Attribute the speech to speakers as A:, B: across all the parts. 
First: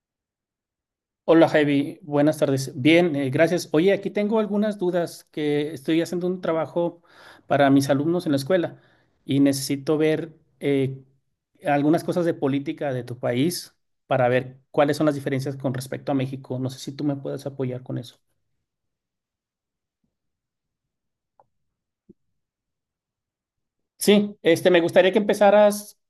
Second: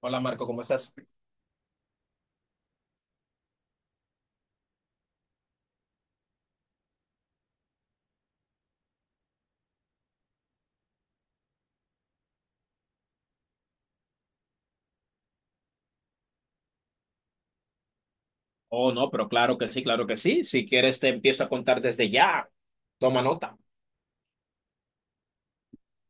A: Hola Marco, ¿cómo estás?
B: Hola Javi, buenas tardes. Bien, gracias. Oye, aquí tengo algunas dudas que estoy haciendo un trabajo para mis alumnos en la escuela y necesito ver eh, algunas cosas de política de tu país para ver cuáles son las diferencias con respecto a México. No sé si tú me puedes apoyar con eso.
A: Oh, no, pero claro que sí, claro que sí. Si quieres, te empiezo a contar desde ya. Toma nota.
B: Sí, este, me gustaría que empezaras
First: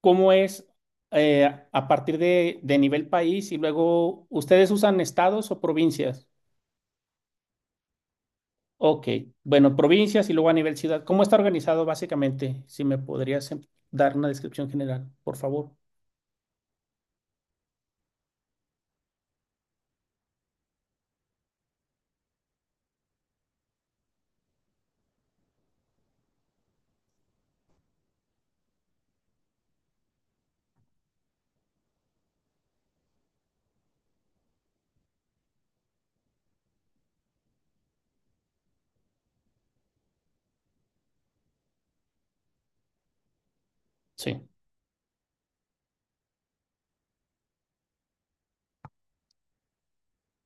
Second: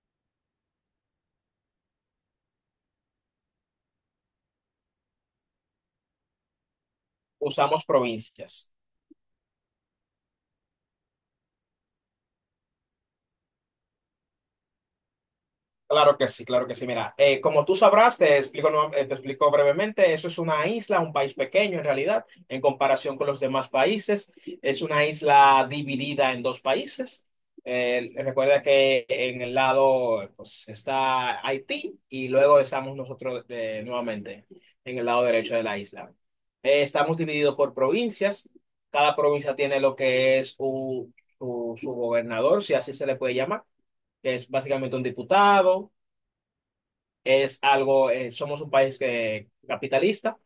B: cómo es eh, a partir de nivel país y luego ustedes usan estados o provincias.
A: Usamos provincias.
B: Ok, bueno, provincias y luego a nivel ciudad. ¿Cómo está organizado básicamente? Si me podrías dar una descripción general, por favor.
A: Claro que sí, claro que sí. Mira, como tú sabrás, te explico, te explico brevemente, eso es una isla, un país pequeño en realidad, en comparación con los demás países. Es una isla dividida en dos países. Recuerda que en el lado pues, está Haití y luego estamos nosotros nuevamente en el lado derecho de la isla. Estamos divididos por provincias. Cada provincia tiene lo que es su gobernador, si así se le puede llamar, que
B: Sí.
A: es básicamente un diputado es algo, somos un país capitalista,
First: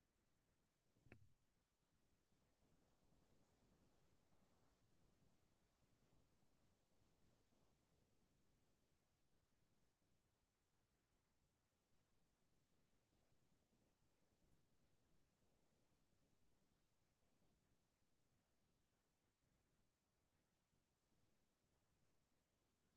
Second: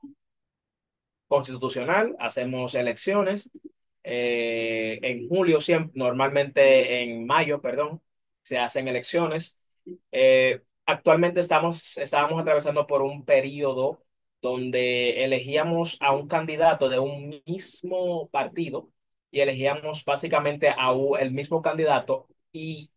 A: constitucional, hacemos elecciones. En julio siempre, normalmente en mayo, perdón, se hacen elecciones. Eh, Estábamos atravesando por un periodo donde elegíamos a un candidato de un mismo partido y elegíamos básicamente a el mismo candidato. Y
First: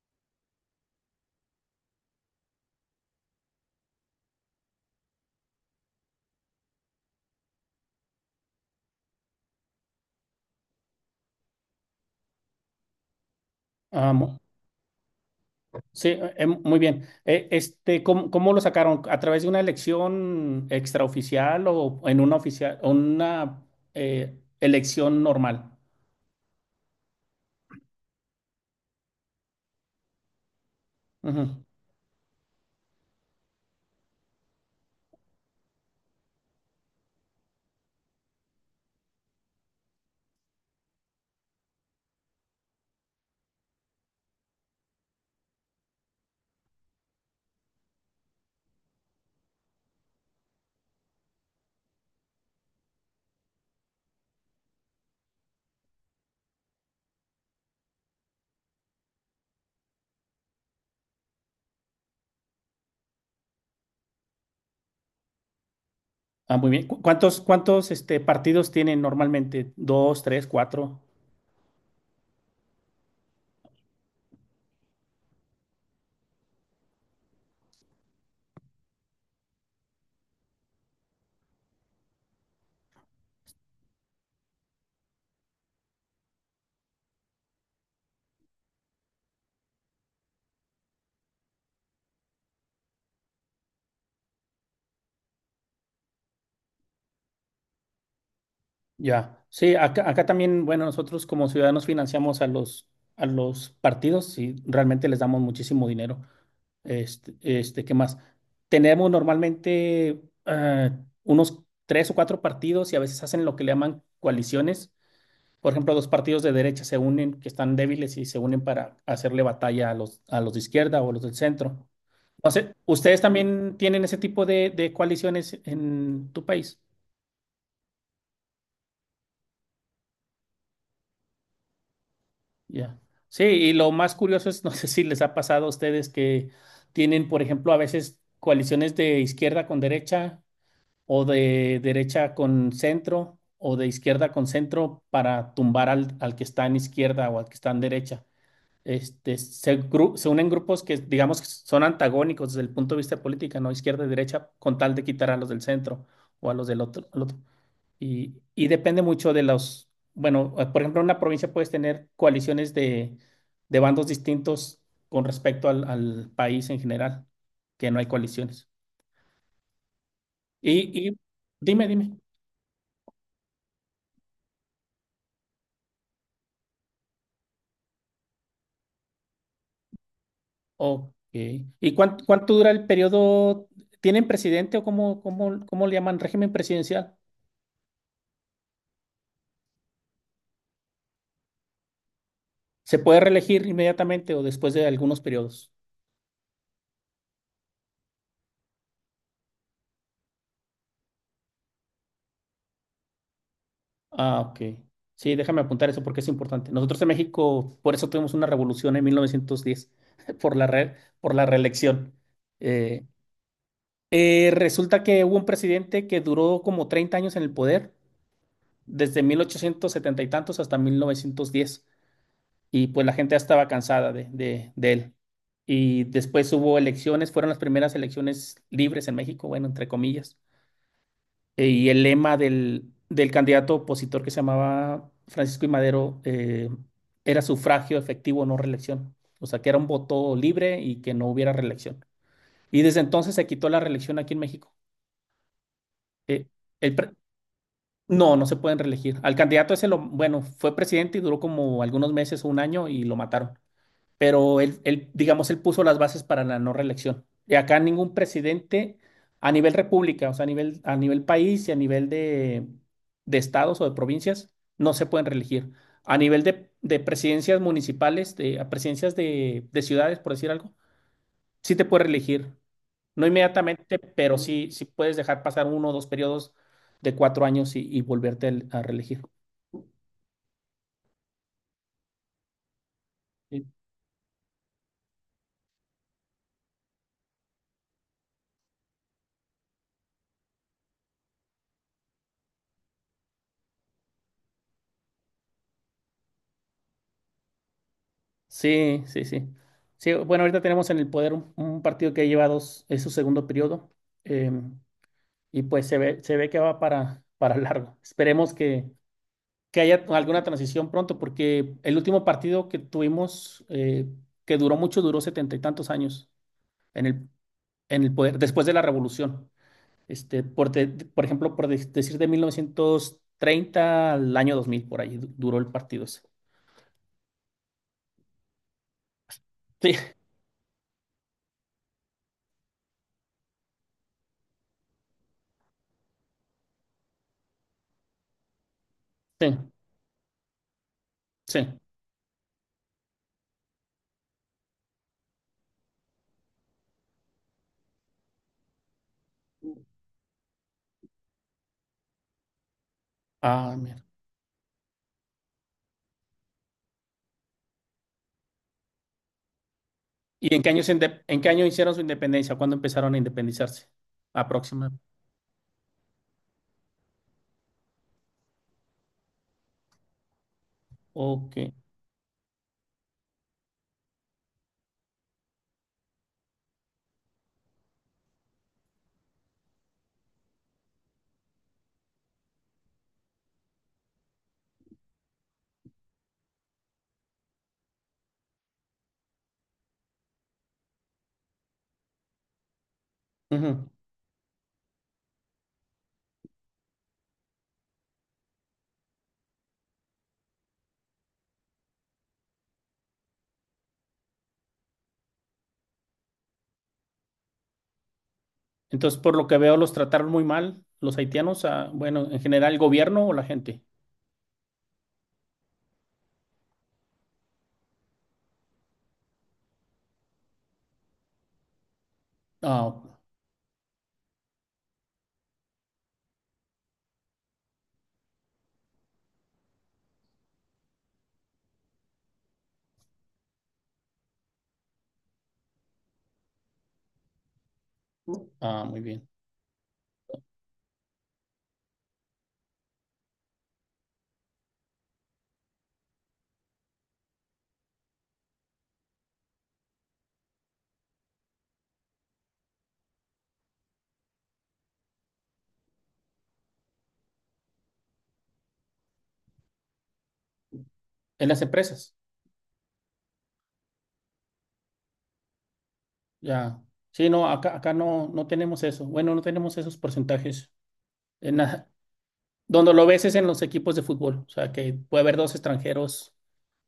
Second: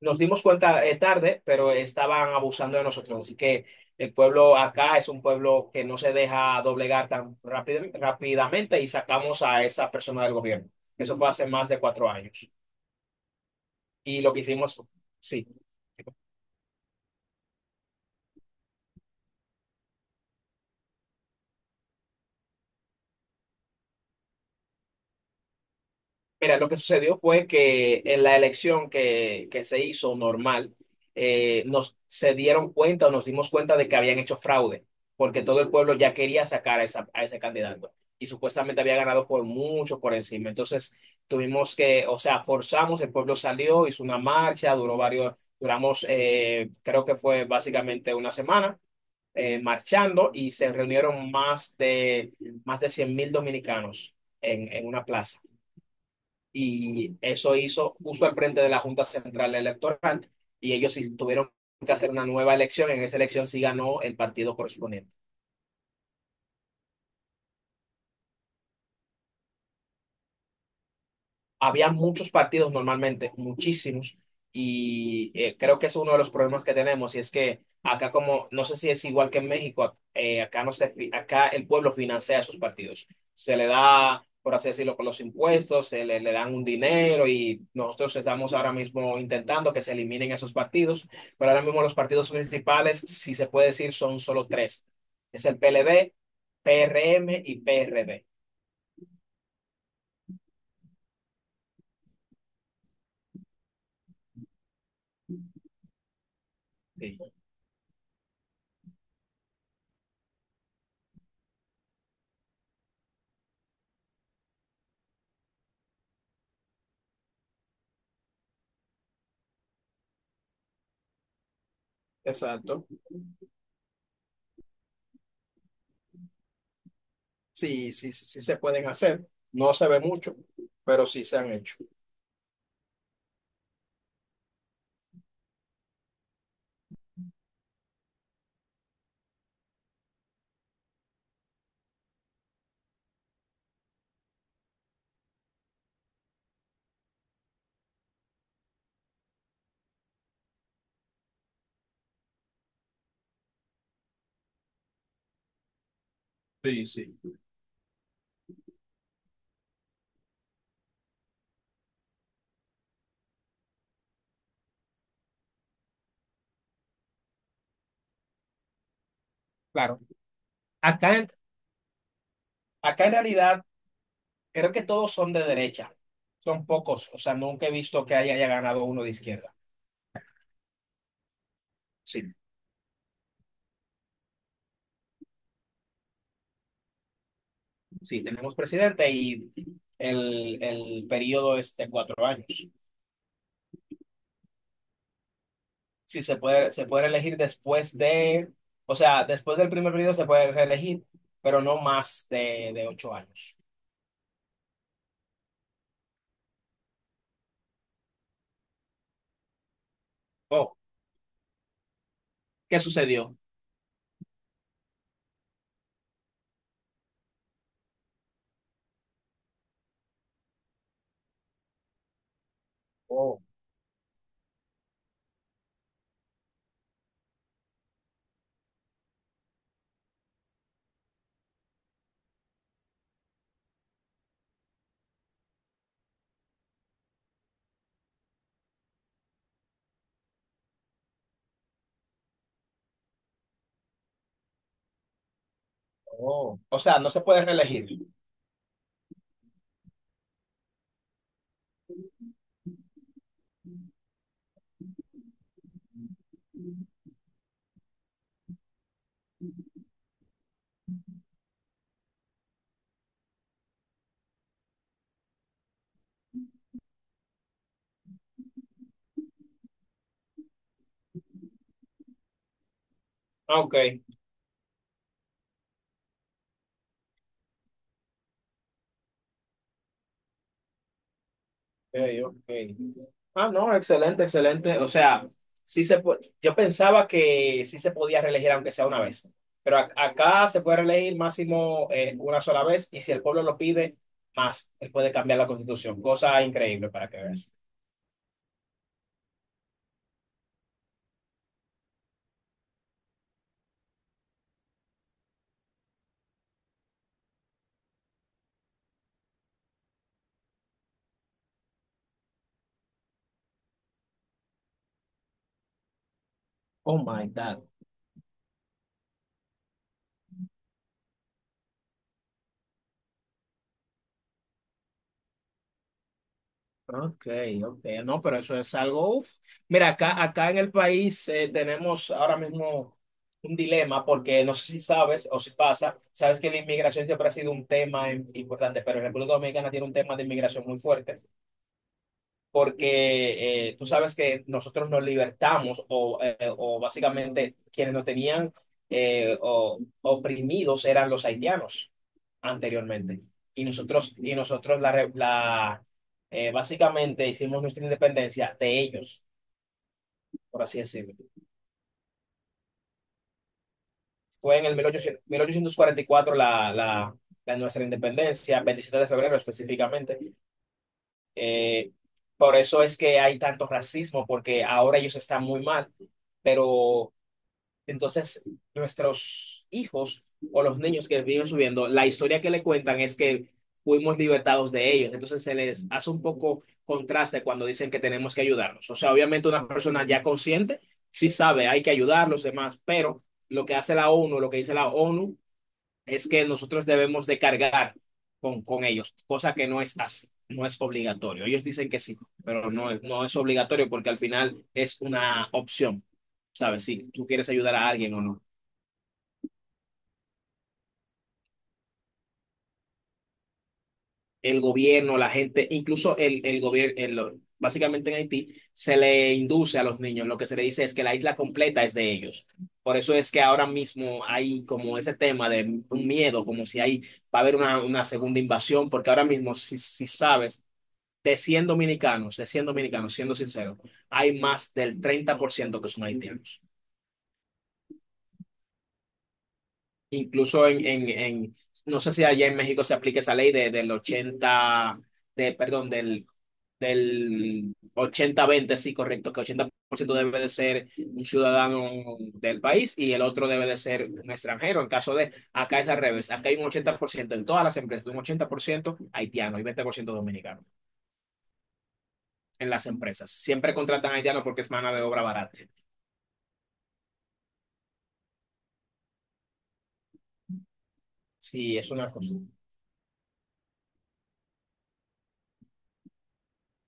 A: nos dimos cuenta tarde, pero estaban abusando de nosotros. Así que el pueblo acá es un pueblo que no se deja doblegar tan rápidamente y sacamos a esa persona del gobierno. Eso fue hace más de 4 años.
B: Ah,
A: Y lo que hicimos, sí.
B: sí, muy bien. Este, ¿cómo lo sacaron? ¿A través de una elección extraoficial o en una oficial, una elección normal?
A: Mira, lo que sucedió fue que en la elección que se hizo normal,
B: Ujú.
A: nos se dieron cuenta o nos dimos cuenta de que habían hecho fraude, porque todo el pueblo ya quería sacar a ese candidato y supuestamente había ganado por mucho por encima. Entonces tuvimos que, o sea, forzamos, el pueblo salió, hizo una marcha, duramos, creo que fue básicamente una semana marchando y se reunieron más de 100.000 dominicanos en una plaza y eso hizo justo al frente de la Junta Central Electoral y ellos sí tuvieron que hacer una nueva elección. En esa elección sí ganó el partido correspondiente.
B: Ah, muy bien. ¿Cuántos, este, partidos tienen normalmente? ¿Dos, tres, cuatro?
A: Había muchos partidos normalmente, muchísimos, y creo que es uno de los problemas que tenemos, y es que acá como, no sé si es igual que en México, acá no acá el pueblo financia esos partidos, se le da, por así decirlo, con los impuestos, le dan un dinero, y nosotros estamos ahora mismo intentando que se eliminen esos partidos, pero ahora mismo los partidos principales, si se puede decir, son solo tres, es el PLD, PRM y PRD.
B: Ya, sí, acá también, bueno, nosotros como ciudadanos financiamos a los, partidos y realmente les damos muchísimo dinero.
A: Sí.
B: Este, ¿qué más? Tenemos normalmente unos tres o cuatro partidos y a veces hacen lo que le llaman coaliciones. Por ejemplo, dos partidos de derecha se unen, que están débiles y se unen para hacerle batalla a los, de izquierda o a los del centro. No sé,
A: Exacto.
B: ¿ustedes también tienen ese tipo de coaliciones en tu país?
A: Sí, sí, sí, sí se pueden hacer. No se ve mucho, pero sí se han hecho.
B: Ya. Sí, y lo más curioso es, no sé si les ha pasado a ustedes que tienen, por ejemplo, a veces coaliciones de izquierda con derecha o de derecha con centro o de izquierda con centro para tumbar al, que está en izquierda o al que está en derecha. Este, se unen grupos que, digamos, que son antagónicos desde el punto de vista de política, ¿no? Izquierda y derecha, con tal de quitar a los del centro o a los del
A: Sí,
B: otro, al otro.
A: sí.
B: Y depende mucho de los, bueno, por ejemplo, en una provincia puedes tener coaliciones de bandos distintos con respecto al, país en general, que no hay coaliciones.
A: Claro.
B: Y,
A: Acá
B: y
A: en,
B: dime, dime.
A: Acá en realidad creo que todos son de derecha. Son pocos. O sea, nunca he visto que haya, haya ganado uno de izquierda.
B: Ok. ¿Y
A: Sí,
B: cuánto dura el periodo? ¿Tienen presidente o cómo le llaman régimen presidencial?
A: sí, tenemos presidente y el periodo es de 4 años.
B: ¿Se puede reelegir inmediatamente o después de algunos periodos?
A: Sí, se puede elegir después de, o sea, después del primer periodo se puede reelegir, pero no más de 8 años.
B: Ah, ok. Sí, déjame apuntar eso porque es importante. Nosotros en México, por eso tuvimos una revolución en 1910
A: Oh,
B: por la reelección.
A: ¿qué
B: Eh,
A: sucedió?
B: Resulta que hubo un presidente que duró como 30 años en el poder, desde 1870 y tantos hasta 1910, y pues la gente ya
A: Oh,
B: estaba cansada de él. Y después hubo elecciones, fueron las primeras elecciones libres en México, bueno, entre comillas. Y el lema del candidato opositor que se llamaba Francisco I. Madero era sufragio efectivo, no reelección. O sea, que era un voto libre y que no hubiera reelección. Y desde entonces se quitó la reelección aquí en México. Eh,
A: oh. O
B: el
A: sea,
B: pre-
A: no se puede reelegir.
B: no, no se pueden reelegir. Al candidato ese, bueno, fue presidente y duró como algunos meses o un año y lo mataron pero digamos, él puso las bases para la no reelección. Y acá ningún presidente a nivel república, o sea, a nivel país y a nivel de estados o de provincias, no se pueden reelegir. A nivel de presidencias municipales, a presidencias de ciudades, por decir algo, sí te puedes reelegir. No
A: Ah, ok,
B: inmediatamente, pero sí, sí puedes dejar pasar uno o dos periodos de 4 años y volverte a reelegir.
A: ok, ok. Ah, no, excelente, excelente. O sea, sí se po- yo pensaba que sí se podía reelegir aunque sea una vez, pero acá se puede reelegir máximo una sola vez y si el pueblo lo pide, más, él puede cambiar la constitución. Cosa increíble para que veas.
B: Sí, sí, sí. Sí, bueno, ahorita tenemos en el poder un partido que lleva dos, es su segundo periodo, em, y pues se ve, que va para largo. Esperemos que haya alguna transición pronto, porque el último partido que tuvimos, que duró mucho, duró setenta y tantos años
A: Oh
B: en
A: my
B: el,
A: God.
B: poder, después de la revolución. Este, por ejemplo, decir de 1930 al año 2000 por ahí duró el partido ese.
A: Ok, ok, no, pero eso es algo. Uf. Mira,
B: Sí,
A: acá en el país tenemos ahora mismo un dilema, porque no sé si sabes o si pasa, sabes que la inmigración siempre ha sido un tema importante, pero República
B: sí,
A: Dominicana tiene un tema de inmigración muy fuerte
B: sí.
A: porque tú sabes que nosotros nos libertamos o básicamente quienes nos tenían oprimidos eran los haitianos anteriormente.
B: Ah,
A: Y nosotros básicamente hicimos nuestra independencia de ellos,
B: ¿y en
A: por
B: qué
A: así
B: año,
A: decirlo.
B: hicieron su independencia? ¿Cuándo empezaron a independizarse?
A: Fue en el
B: Aproximadamente.
A: 1800 1844 la nuestra independencia, 27 de febrero específicamente.
B: Ok.
A: Eh, por eso es que hay tanto racismo, porque ahora ellos están muy mal, pero entonces, nuestros hijos o los niños que viven subiendo, la historia que le cuentan es que fuimos libertados de ellos. Entonces, se les hace un poco contraste cuando dicen que tenemos que ayudarlos. O sea, obviamente una persona ya consciente sí sabe, hay que ayudar a los demás, pero
B: Ujú.
A: lo que dice la ONU, es que nosotros debemos de cargar con ellos, cosa que no es así. No es obligatorio. Ellos dicen que sí, pero no, no es obligatorio porque al final es una opción, ¿sabes? Si tú quieres ayudar a alguien o no.
B: Entonces, por lo que veo, los trataron muy mal los haitianos, bueno, en general, el gobierno o la gente.
A: El gobierno, la gente, incluso el gobierno, básicamente en Haití, se le induce a los niños, lo que se le dice es que la isla completa es de ellos.
B: Ah,
A: Por
B: ok.
A: eso es que ahora mismo hay como ese tema de un miedo, como si hay, va a haber una segunda invasión, porque ahora mismo, si, si sabes, de 100 dominicanos, siendo sincero, hay más del 30% que son haitianos.
B: Ah, muy bien.
A: Incluso no sé si allá en México se aplica esa ley de, del 80 del del ochenta veinte sí, correcto, que 80% debe de ser un ciudadano del país y el otro debe de ser un extranjero. En caso de, acá es al revés, acá hay un 80% en todas las empresas, un 80% haitiano y 20% dominicano
B: En las empresas,
A: en las empresas. Siempre contratan haitianos porque es mano de obra barata.
B: ya. Sí, no, acá no, no tenemos eso. Bueno, no tenemos esos porcentajes. En
A: Sí,
B: la-
A: es una cosa.
B: Donde lo ves es en los equipos de fútbol. O sea, que puede haber dos extranjeros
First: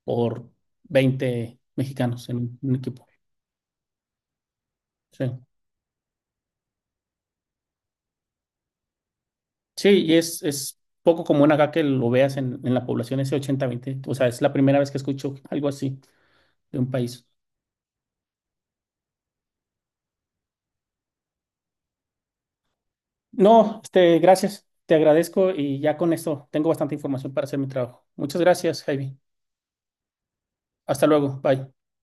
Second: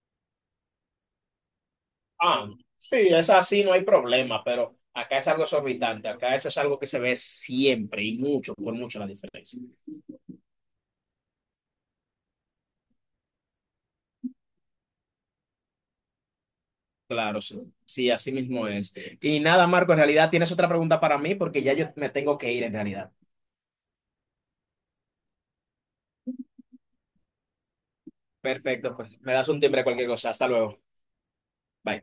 B: por 20 mexicanos en
A: Ah,
B: un
A: sí,
B: equipo.
A: es así, no hay problema, pero acá
B: Sí.
A: es algo exorbitante, acá eso es algo que se ve siempre y mucho, por mucho la diferencia.
B: Sí, y es poco común acá que lo veas en la población ese 80-20. O sea, es la primera vez que escucho algo así de un país.
A: Claro, sí, sí, así mismo es. Y nada, Marco, en realidad tienes otra pregunta para mí porque ya yo me tengo que ir en realidad.
B: No, este, gracias, te agradezco y ya con esto tengo bastante información para hacer mi trabajo. Muchas gracias,
A: Perfecto, pues
B: Javi.
A: me das un timbre cualquier cosa. Hasta luego.
B: Hasta luego, bye.
A: Bye.